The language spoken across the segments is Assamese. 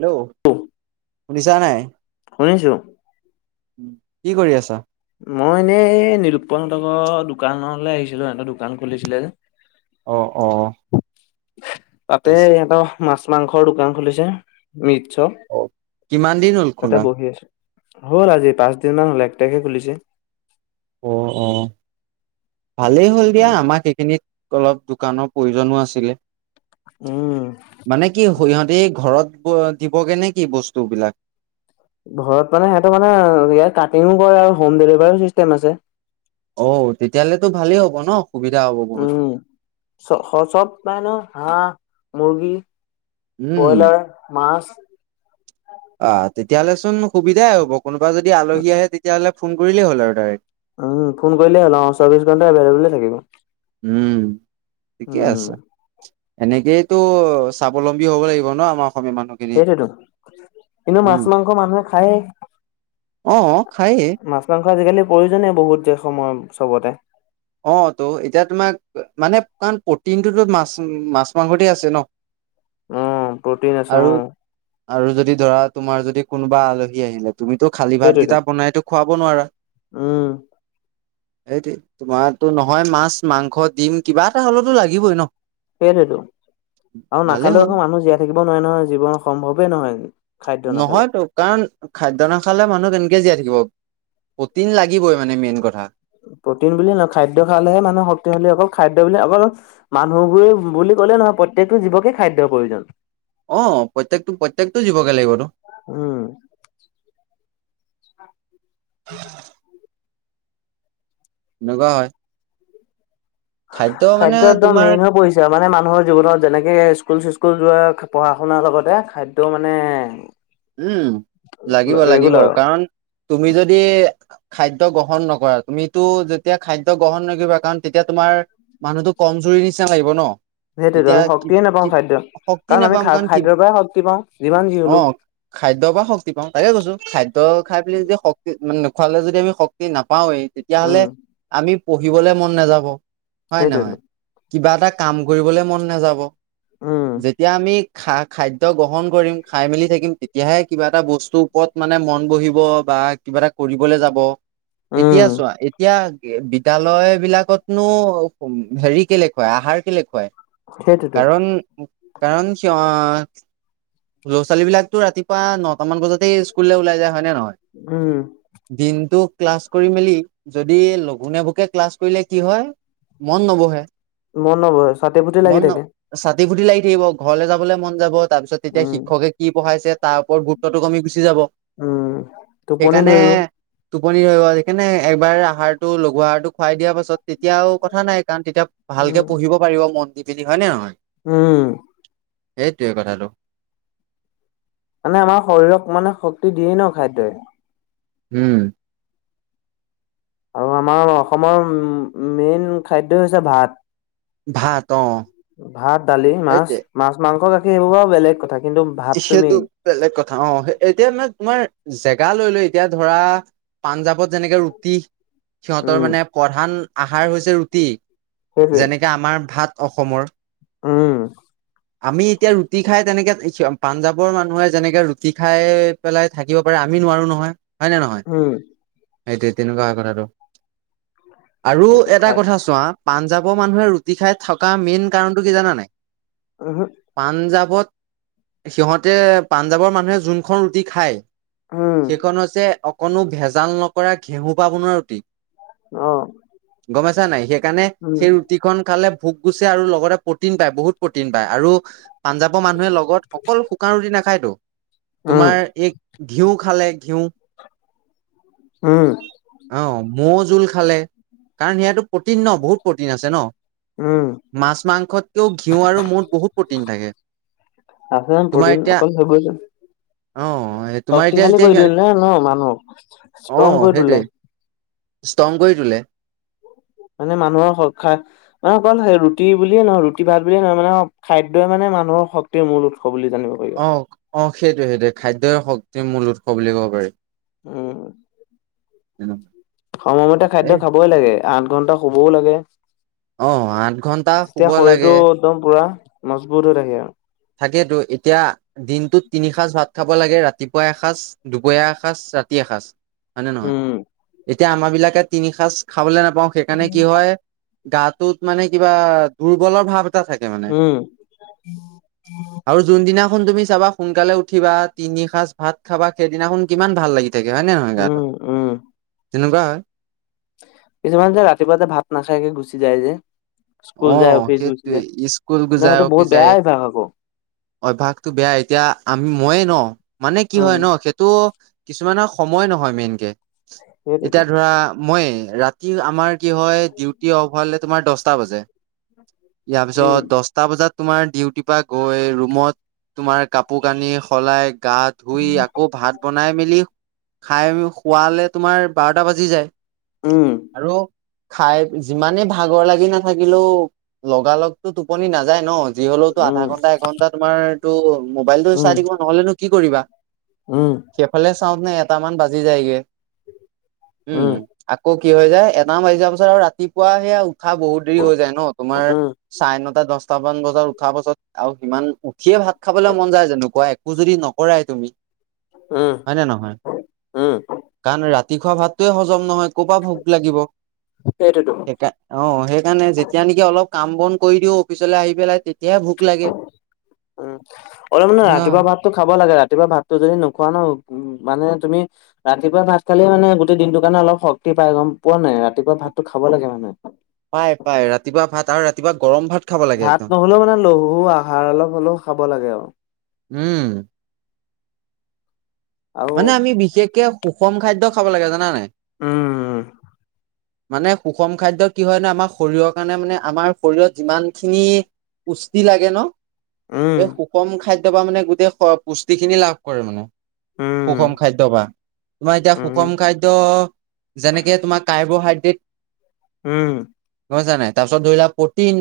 হেল্ল' সোনিছা নাই? শুনিছো। উ কি কৰি আছা? মই এনেই এই নিৰুপানহ ঘৰত দোকানলৈ আহিছিলোঁ সিহতৰ দোকান খুলিছিলে যে অ', অ', ঠিক তাতে আছে। এটা মাছ মাংসৰ দোকান খুলিছে মিটশ। অ' কিমান দিন হ'ল খুনা? হ'ল আজি পাঁচ দিন মান হলে এক টাইখে খুলিছে। অ অ ভালেই হ'ল দিয়া উম আমাক এহেইখিনিত অলপ দোকানৰ প্ৰয়োজনো আছিলে। উম মানে কি সিহঁতি ঘৰত ব দিবগে নে কি বস্তু বিলাক? ঘৰত মানে সিহতৰ মানে ইয়াত কাটিঙো কৰে আৰু হোম ডেলিভাৰীও চিষ্টেম আছে। অ তেতিয়াহলেতো ভালেই হ'ব ন? সুবিধা হ'ব বহুত। উম চ চব পাই ন হাঁহ, মুৰ্গী, উম, ব্ৰইলাৰ, মাছ, অ তেতিয়াহ'লে চোন সুবিধাই হ'ব কোনোবা যদি আলহী আহে তেতিয়াহ'লে ফোন কৰিলেই হ'ল আৰু ডাইৰেক্ট। উ ফোন কইলে হল অ চৌবিশ ঘণ্টা এভেল ব'লে থাকিব। উম ঠিকে উম আছে। এনেকেইতো স্বাৱলম্বী হ'ব লাগিব ন আমাৰ অসমীয়া মানুহখিনি। সেইটোতো কিন্তু উম, মাছ মাংস মানুহে খায়ে। অ অ খায়ে। আজিকালি প্ৰয়োজন বহুত সময় চবতে। অ ত' এতিয়া তোমাক মানে কাৰণ প্ৰটিনটোতো মাছ মাছ- মাংসতে আছে ন? উম প্ৰটিন আছে অ আৰু আৰু যদি ধৰা তোমাৰ যদি কোনোবা আলহী আহিলে তুমিতো খালী সেইটোৱেতো ভাতকেইটা বনাইতো খুৱাব নোৱাৰা? উম সেইটোৱে। তোমাৰ'তো নহয় মাছ, মাংস, ডিম কিবা এটা হ'লেতো লাগিবই ন? সেইটতো আৰু ভালেই নাখালেও হ'ল আকৌ মানুহ জীয়াই থাকিব নোৱাৰে নহয় জীৱন সম্ভৱে নহয়। খাদ্য নাখালে নহয়তো কাৰণ খাদ্য নাখালে মানুহ কেনেকে জীয়াই থাক কিবা। প্ৰটিন লাগিবই মানে মেইন কথা। প্ৰটিন বুলি নায় খাদ্যয় খালেহে মানুহে শক্তিশালী অকল খাদ্য বুলি অকল মানুহবোৰে বুলি গ'লে নহয় প্ৰত্যেকটো জীৱকে খাদ্যৰ প্ৰয়োজন। আহ প্ৰত্যয়কটো প্ৰত্যয়কটো জীৱকে লাগিবতো। উম [unintelligible] এনেকুৱা হয়। মানে খাদ্য একদম তোমাৰ মেইন হৈ পৰিছা মানে মানুহৰ জীৱনত যেনেকে স্কুল চিস্কুল যোৱা পঢ়া শুনাৰ লগতে খাদ্য মানে উম লাগিব লাগিব ৰেগুলাৰ কাৰণ তুমি যদি খাদ্যয় গ্ৰহণ নকৰা তুমিতো যেতিয়া খাদ্য গ্ৰহণ নকৰিবা কাৰণ তেতিয়া তোমাৰ মানুহতটো কম জ জুৰি নিচিনা লাগি'ব ন? সেইটোৱেতো তেতিয়া আমি শক্তিয়ে নাপাওঁ খাদ্য শক্তি আমি নাপাম খা কাৰণ খাদ্যৰ পৰাই শক্তি পাওঁ যিমান যি অ হলো খাদ্য খাদ্যৰ পৰা শক্তি পাওঁ তাকে কৈছোঁ খাদ্য খাই পেলাই যদি শক্তি মানে নোখোৱালে য আমিক্তি নাপাওঁ পাওঁৱেই তেতিয়াাহলে উম আমি পঢ়িবলে মন নাযাব হয় নহয়? সেইটোৱেতো কিবা এটা কাম কৰিবলৈ মন নাযাব, উম যেতিয়া আমি খা খাদ্য গ্ৰহণ কৰিম খাই মেলি থাকিম হে কিবা এটা বস্তুৰ ওপৰত মানে মন বহিব বা কিবা এটা কৰিবলে যাব এতিয়া উম চোৱা এতিয়া বিদ্যয়ালয় বিলাকতনো উ হেৰি কেলে খুৱাই আহাৰ কেলেখুৱায় সেইটোতো কাৰণ, কাৰণ। ল'ৰা ছোৱালী বিলাকতো ৰাতিপুৱা নটা মান বজাতে স্কুললে ওলাই যায়। হয় উম নহয় দিনটো। ক্লাছ কৰি মেলি যদি লঘোনেেবকে ক্লাছ কৰিলে কি হয় মন নবহে। মন নব ছাতি পুতি লাগি থাকে। পাটতিটি লাগি থাকিব ঘৰলৈ যাবলৈ মন যাব তাৰপিছত তেতিয়া উম শিক্ষকে কি পঢ়াইছে। তাৰ ওপ গুৰুত্বটো কমি গুচাব। উম ত টোপনি ধৰিব। টোপনি ৰৈ স কেনে একবাৰ আহাৰতটো লগঘু আহাৰটো খুৱাই দিয়া পাছত তেতিয়াও কথা নাই। কাৰণ তেতিয়া উম ভালকে পঢ়িব পাৰিব মন দি হয় নে নহয়। উম সেইটোৱে কথাটো। মানে আমাৰ শৰীৰক মানে শক্তি দিয়েই ন খাদ্যই। হম আৰু আমাৰ অসমৰ মেইন খাদ্য হৈছে ভাত। ভাত অ ভাত দালি মাছ সেইটোৱে মাছ মাংস গাখীৰ সেইবোৰ পৰা বেলেগ কথা। কিন্তু ভাতটো সেইটো মেইন বেলেগ কথা অ এতিয়া মান তোমাৰ জেগা লৈ, লৈ। এতিয়া ধৰা পাঞ্জাৱত যেনেকে ৰুটি সিহঁতৰ উম মানে প্ৰধান আ আহাৰ হৈছে ৰুটি, সেইটোৱে যেনেকে আমাৰ ভাত অসমৰ। উম আমি এতিয়া ৰুটি খাই তেনেকে পাঞ্জাৱৰ মানুহে যেনেকে ৰুটি খাই পেলাই থাকিব পাৰে আ আমি নোৱাৰো নহয় হয়, ন নহয় উম সেইটোৱে তেনেকুৱা হয় কথাটো। আৰু এইটো এটা খাই কথা চোৱা পাঞ্জাৱৰ মানুহে ৰুটি খাই থকা মেইন কাৰণটো কি জানা নাই। উম পাঞ্জাৱত সিহঁতে পাঞ্জাৱৰ মানুহে যোনখন ৰুটি খায়। উম সেইখন হৈছে অকণো ভেজাল নকৰা ঘেঁহু বনুৱা ৰুটি। অ। গমোছা নাই সেইকাৰণে উম, সেই ৰুটিখন খালে ভোক গুচছে আৰু লগতে প্ৰটিন পায় বহুত প্ৰটিন পায় আৰু পাঞ্জাৱৰ মানুহে লগত অকল শুকান ৰুটি নাখায়তো উম, তোমাৰ এই ঘিউ খালে ঘিউ। উম। অ', মৌ জোল খালে কাৰণ সিহঁতটো [inaudible] বহুত উম, প্ৰটিন থাকে। আছে ন তোমাৰ প্ৰটিন এতিয়া অকলে থ যে। অ', তোমাৰ এতিয়া শক্তিশালী যেতিয়া কৰি সিয়া দিয়ে ন মানুহ ষ্ট্ৰং কৰি তোলে। স্তংগই তোলে। মানে মানুহৰ মানে অকল ৰুটি বুলিয়ে নহয় ৰুটি ভাত বুলিয়ে নহয় মানে খাদ্যয়ই মানে মানু মানুহৰ শক্তিৰ মূল উৎস বুলি জানিব পাৰি। সেইটোয়ে, সেইটয়ে খাদ্যয়ৰ শক্তিৰ মূল উৎস বুলি ক'ব পাৰি। অ উ সময়মতে খাদ্য খাবই লাগে আঠ ঘন্টা শুবও লাগে। অ', আঠ ঘন্টা শুব তেতিয়া শৰীৰটো লাগে একদম পুৰা মজবুত হৈ থাকে আৰু। থাকেতো এতিয়া দিনটোত তিনি সাঁজ -ভাত। খাব লাগে ৰাতিপুৱা এসাঁজ দুপৰীয়া এসাঁজ ৰাতি এসাঁজ হয়নে নহয়। উম, এতিয়া আমাৰ বিলাকে তিনি সাঁজ খাবলৈ নাপাওঁ সেইকাৰণে কি হয়? গাটোত মানে কিবা দুৰ্বলৰ ভাৱ এটা থাকে মানে উম আৰু জ সিদিনাখন তুমি চাবা সোনকালে উঠিবা তিনি সাঁজ ভাত খাবা সেইদিনাখন কিমান ভাল লাগি তেকে হয় নে নহয় উম, গাটো উম, তেনেকুৱা হয় কিছুমান যে ৰাতিপুৱাতে ভাত নাখায়কে গুচি যায় যে স্কুল যায়, আঁহ অফিচ গুচি সেইটো যায়, স্কুল ন যায় সেইটো অফি বহুত যাই বেয়া অভ্যাস আকৌ। অভ্যাসটো বেয়া এতিয়া আমি ময়ে ন মানে কি হয় উম ন সেইটো কিছুমান সময় নহয় মেইনকে সেইটোৱেতো এতিয়া ধৰা মই ৰাতি আমাৰ কি হয় ডিউটি অফ হলে। তোমাৰ দহটা বাজে। ইয়াৰ উম পিছত দশটা বজাত। তোমাৰ ডিউটিৰ পৰা গৈ ৰুমত তোমাৰ কাপোৰ কানি সলাই গা ধুই আকৌ ভাত বনাই মেলি খাই খোৱালে তোমাৰ বাৰ। বি যায় উম আৰু খাই যিমানে ভাগৰ লাগি নাথ। থাকিলোও লগালগতটো টোপনি নাযায় ন যি হলেওতো আধা উম ঘন্টা এঘন্টা তোমাৰ। ত মোবাইলতটো চাই উম দাকিব নহলেনো কি কৰিবা উম সেইফালে চাওঁ নে এটামান বাজি যায়গে উম আকৌ। কি হৈ যায় এটা মাৰি যোৱা পাছত আৰু ৰাতিপুৱা সেয়া উঠা বহুত দেৰি হৈ যায় ন তোমাৰ উম চাৰে নটা দশটামান বজাত উঠা পাছত আৰু সিমান। সিয়ে ভাত খাবলৈ মন যায় যেনেকুৱা একো যদি নকৰাই তুমি উম হয় নে নহয় উম কাৰণ ৰাতি খুৱোৱা ভাতটয়ে হজম নহয়। ক'পা ভোক লাগিব সেইটোতো সেইকাৰ অ সেই। মানে যেতিয়া নেকি অলপ কাম বন কৰি দিওঁ অফিচলৈ আহি পেলাই তেতিয়াহে ভোক লাগে উ অলপ মানে এনেকুৱা হয় ৰাতিপুৱা ভাততটো খাব লাগে ৰাতি। ৰাতিয়া ভাততটো যদি নোখোৱা ন উ মানে তুমি ৰাতিপুৱা ভাত খালে মানে গোটেই দিনটো কাৰণে অলপ শক্তি। পাই গম পোৱা নাই ৰাতিপুৱা ভাতো খাব লাগে মানুে পাই পাই ৰাতিপুৱা ভাত আৰু ৰাতি। ভাত নহলেও মানে লহু আহাৰ অলপ হ'লেও খাব লাগে আৰু উম আৰু মানে আমি বিশেষকে সুষম খাদ্য খাব লাগে জানান নাই উম। মানে সুষম খাদ্য কি হয় ন আমাৰ শৰীৰৰ কাৰণে মানে আমাৰ শৰীৰত যিমান খিনি কুষ্টি লাগে ন উম এই সুষম খাদ্য বা মানে গোটেই পুষ্টি খিনি লাভ কৰে মানে সুখম উম খাদ্য বা তোমাৰ এতিয়া উম সুষম খাদ্য যেনেকে তোমাৰ কাৰ্বহাইড্ৰেট উম হয়ছা নাই তাৰপিছত ধৰি লোৱা প্ৰটিন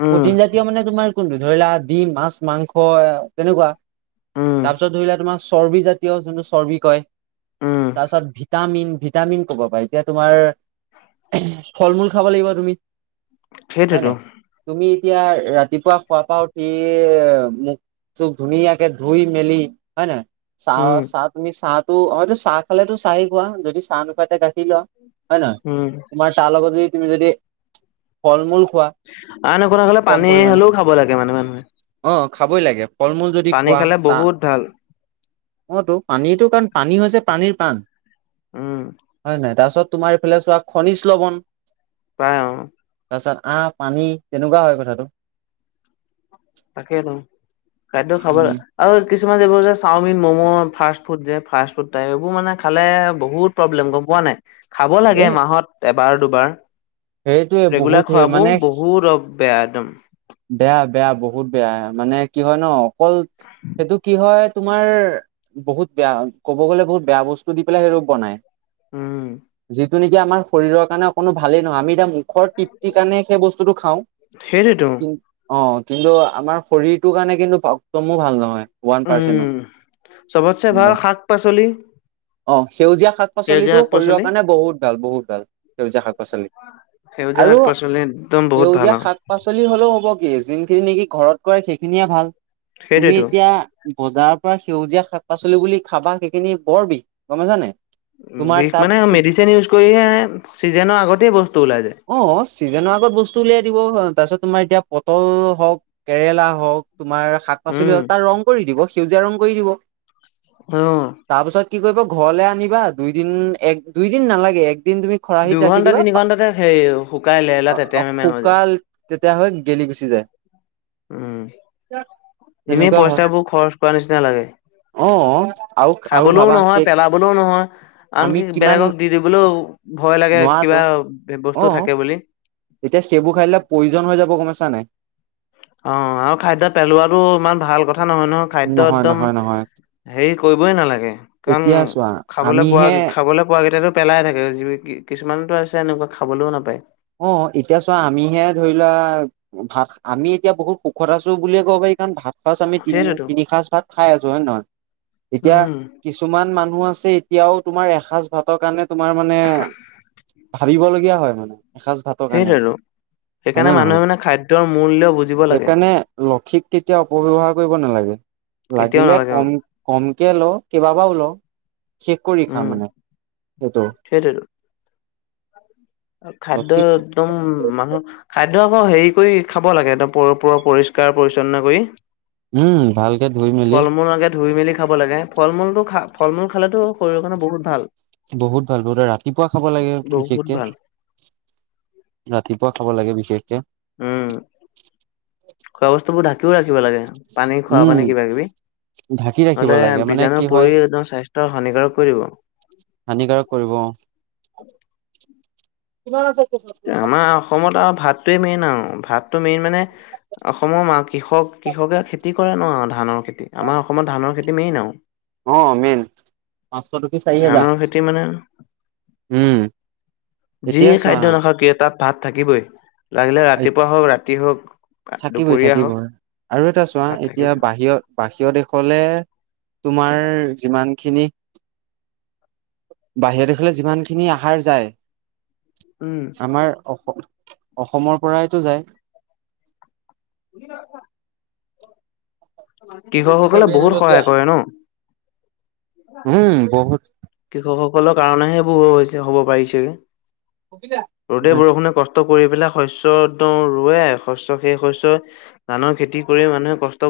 উম প্ৰটিন জাতীয় মানে তোমাৰ কোনটো ধৰিলা দিম মাছ মাংস তেনেকুৱা উম তাৰপিছত ধৰিলা তোমাৰ চৰ্বি জা যোনটো চৰ্বি হয় উম তাৰপিছত ভিটামিন ভিটামিন ক'ব পাৰ এতিয়া তোমাৰ ফল মূল খাব লাগিব তুমি হয় ন সেইটোতো তুমি এতিয়া ৰাতিপুৱা খোৱাৰ পা উঠি মোক খুব ধুনীয়া কে ধুই মেলি হয় ন চাহ উম চাহ তুমি চাহো হয়তো চাহ খালেতো চাহেই খোৱা যদি চাহ নোখোৱাাই এতিয়া গাখীৰ লোৱা হয় ন উম তোমাৰ তাৰ লগত যদি তুমি যদি ফল মূল খোৱা আনেক ন কলে কম পানী পৰিমাণে হ'লেও খাব লাগে মানুহে মানুহে অ খাবই লাগে ফল মূল যদি পানী খোৱা খালে ত বহুত ভাল অতো পানীটো কাৰণ পানী হৈছে পানীৰ পাণ উম হয়ে নয় তাৰপিছত তোমাৰ ইফালে চোৱা খনিজ লবন পায় অঁ তাৰপাছত আঁ পানী তেনেকুৱা হয় কথাটো তাকেইতো খাদ্য খাবৰ উম, আৰু কিছুমান যিবোৰ যে চাওমিন ম'ম' ফাষ্ট ফুড যে ফাষ্ট ফুড টাইপ এইবোৰ মানে খালে বহুত প্ৰব্লেম গম পোৱা নাই। খাব লাগে এ মাহত এবাৰ দুবাৰ। সেইটোৱে বহুত ৰেগুলাৰ সেই খোৱাবো মানে বহুত অপ বেয়া একদম। বেয়া বেয়া বহুত বেয়া মানে কি হয় ন অকল সেইটো কি হয়। তোমাৰ বহুত বেয়া ক'ব গলে বহুত বেয়া বস্তু দি পেলাই সেই ৰ বনাই। উম। যটো নেকিম শৰীৰৰ কাৰণে কোনো ভালেই নহয় আমি এতিয়া মুখৰ ত্ৰিপ্তিৰ কাৰণে সেই বস্তুটো খাওঁ সেইটোৱেতো কিন্ত অ কিন্তু আমাৰ শৰীৰটোৰ কাৰণে কিন্তু একদমো ভাল নহয় ওৱান পাৰ্চেন। উম চবতছে ভাল শাক পাচলি। অ সেউজীয়া শাক সেউজীয়া পাচলিটো শাক শৰীৰৰ পাচলি কাৰণে বহুত ভাল বহুত ভাল সেউজীয়া শাক পাচলি। সেউজীয়া আৰু শাক পাচলি একদম বহুত ভাল সেউজীয়া আৰু শাক পাচলি হ'লেও হ'ব। নে যোনখিনি নেকি ঘৰত কৰে সেইখিনিয়ে ভাল তুমি সেইটোৱেতো এতিয়া বজাৰৰ পৰা সেউজীয়া শাক পাচলি বুলি খাবা সেইখিনি বৰ বিষ গমাইছানে বিষ মানে মেডিচিন ইউজ কৰিহে চিজেনৰ আগতেই বস্তু ওলাই যায়। চিজনৰ আগত বস্তু উলিয়াই দিব তাৰপিছত তোমাৰ এতিয়া পটল হওক কেৰেলা হওক। তোমাৰ শাক পাচলি উম, তাৰ ৰং কৰি দিব সেউজীয়া ৰং কৰি দিব। আহ তাৰ পাছত কি কৰিব ঘৰলৈ আনিবা দুইদিন এক দুইদিন নালাগে একদিন তুমি খৰাহীত ৰাখি দুঘন্টা দিবা। তিনি ঘন্টাতে সেই শুকাই লেৰেলা তেতেৰা অ মেমেৰা হৈ যায়। শুকাল তেতিয়া হৈ গেলি গুচি যায়। উম এনে তেনেকুৱা হয় পইচাবোৰ খৰচ কৰা নিচিনা লাগে। অ আৰু আৰু খাবলৈও ভাবা নহয় সেই পেলাবলৈও নহয় আমি আনকি কিমান বেলেগক দি দিবলৈও ভয় লাগে নোৱাৰাতো কিবা। বস্তু অ থাকে বুলি। এতিয়া সেইবোৰ খাইিলে প্ৰয়োজন হৈ যাব গমাইছা নে। অ আৰু খাদ্য পেলোৱাতটো ইমান ভাল কথা নহয় নহয় খাদ্য একদম। নহয় নহয় হেৰি কৰিবই নালাগে কাৰণ এতিয়া চোৱা খাবলৈ পোৱা আমিহে খাবলৈ পোৱা কেইটাতো। পেলাই থাকে যি কিছুমানতো আছে এনেকুৱা খাবলৈও নাপায়। অ এতিয়া চোৱা আমিহে ধৰি লোৱা ভাত আমি এতিয়া বহুত সুখত আছো বুলিয়ে ক'ব পাৰি কাৰণ ভাত। সচ আমি তিনি সেইটোৱেতো তিনি সাঁজ ভাত খাই আছো হয়ে নহয় এতিয়া উম, কিছুমান মানুহ আছে। এতিয়াও তোমাৰ এসজ ভাতৰ কাৰণে তোমাৰ মানে ভাবিব লগীয়া হয় মানে। এসাঁজ ভাতৰ কাৰনে সেইটোৱেতো সেইকাৰণে হয়নে নহয়। মানুহে মানে খাদ্যৰ মূল্য বুজিব লাগে। সেইকাৰণে লক্ষীক কেতিয়া অপব্যবহাৰ কৰিব নালাগে। কেতিয়াও লাগিলে নালাগে অ কম কমকে ল কেইবাবা ওলও। শেষ কৰি খা উম মানে সেইটো। সেইটোৱেতো খাদ্য লক্ষীক একদম মানহ খাদ। একদম আকৌ হেৰি কৰি খাব লাগে একদম প পুৰৰ পৰিষ্কাৰ পৰি্ছন্ন কৰি। উম ভালকে ধুই মেলি। ফল মূল আগে ধুই মেলি খাব লাগে ফল মূলতটো খা ফল মূল খালেতো শৰীৰৰ কাৰণে বহুত ভাল। বহুত ভাল বহুত ৰাতিপুৱা খাব লাগে বহুত বিশেষকে। ভাল ৰাতিপুৱা খাব লাগে বিশেষকে। উম। খোৱা বস্তু বোৰ ঢাকিও ৰাখিব লাগে পানী খোৱা উম, পানে কিবা কিবি। ঢাকি ৰাখিব নহলে লাগে মানে বীজাণু কি হয় পৰি একদম স্বাস্থ্য হানিকাৰক কৰি দিব। হানিকাৰক কৰিব কিমান আ। আমাৰ অসমত আৰু ভাতটোৱে মেইন আৰু ভাত। মেইন মানে অসমৰ মা কৃষক কৃষকে খেতি কৰে ন। ধানৰ খেতি আমাৰ অসমত ধানৰ খেতি মেইন আৰু। অ মেইন পাঁচশ টক চাহি যা। ধানৰ খেতি মানে উম। যি এতিয়া চোৱা খাদ্য নাখাওক কিয় তাত ভাত থাকিবই লাগিলে ৰাতিপুৱা হওক ৰাতি হওক। থাকিবই দুপৰীয়া হওক থাকিবই আৰু এটা চোৱা ভাত এতিয়া থাকিবই। বাহিৰত বাহিৰৰ দেশলে। তোমাৰ যিমানখিনি বাহিৰৰ দেশলৈ যিমানখিনি আহাৰ যায় উম, আমাৰ অসমৰ পৰাইতটো যায়। [inaudible] কৃষকসকলে বহুত সহায় কৰে ন? উম, বহুত কৃষক সকলৰ কাৰণেহেবোৰ হৈছে হ'ব পাৰিছেগে। ৰ'দেই বৰষুণে কষ্ট। কৰি পেলাই শস্।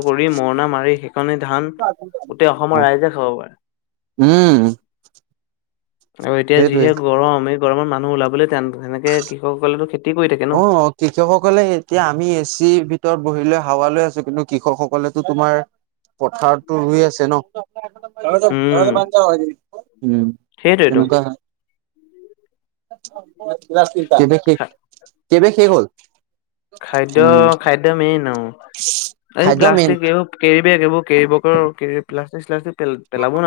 কৰি মৰণা মাৰি শিক। কাৰণে ধান গোটেই অ অসমৰ ৰাইজে খাব পাৰে। উম আৰু এতিয়া সেইটোৱে যিহে গৰম এই গৰমত মানুহ ওলাবলৈ তেনেকে কৃষকসকলেতো খেতি। কৰি থাকে ন। অ কৃষকসকলে এতিয়া আমি এচি ভিতৰত বহি লৈ। হাৱা লৈ আছো কিন্তু কৃষক সকলেতো তোমাৰ পথাৰতো ৰুই আছে ন? ক ক উম, বজ উ সেইটোৱেতো তেনেকুৱা। খা শেষ হল। খাদ্য উম খাদ্য মেইন আও। এই খাদ্য মেইন প্লাষ্টিক এই কে। একবোৰ কেৰিবেগৰ প্লাষ্টিক চ্লাষ্টিক পেলাব ন।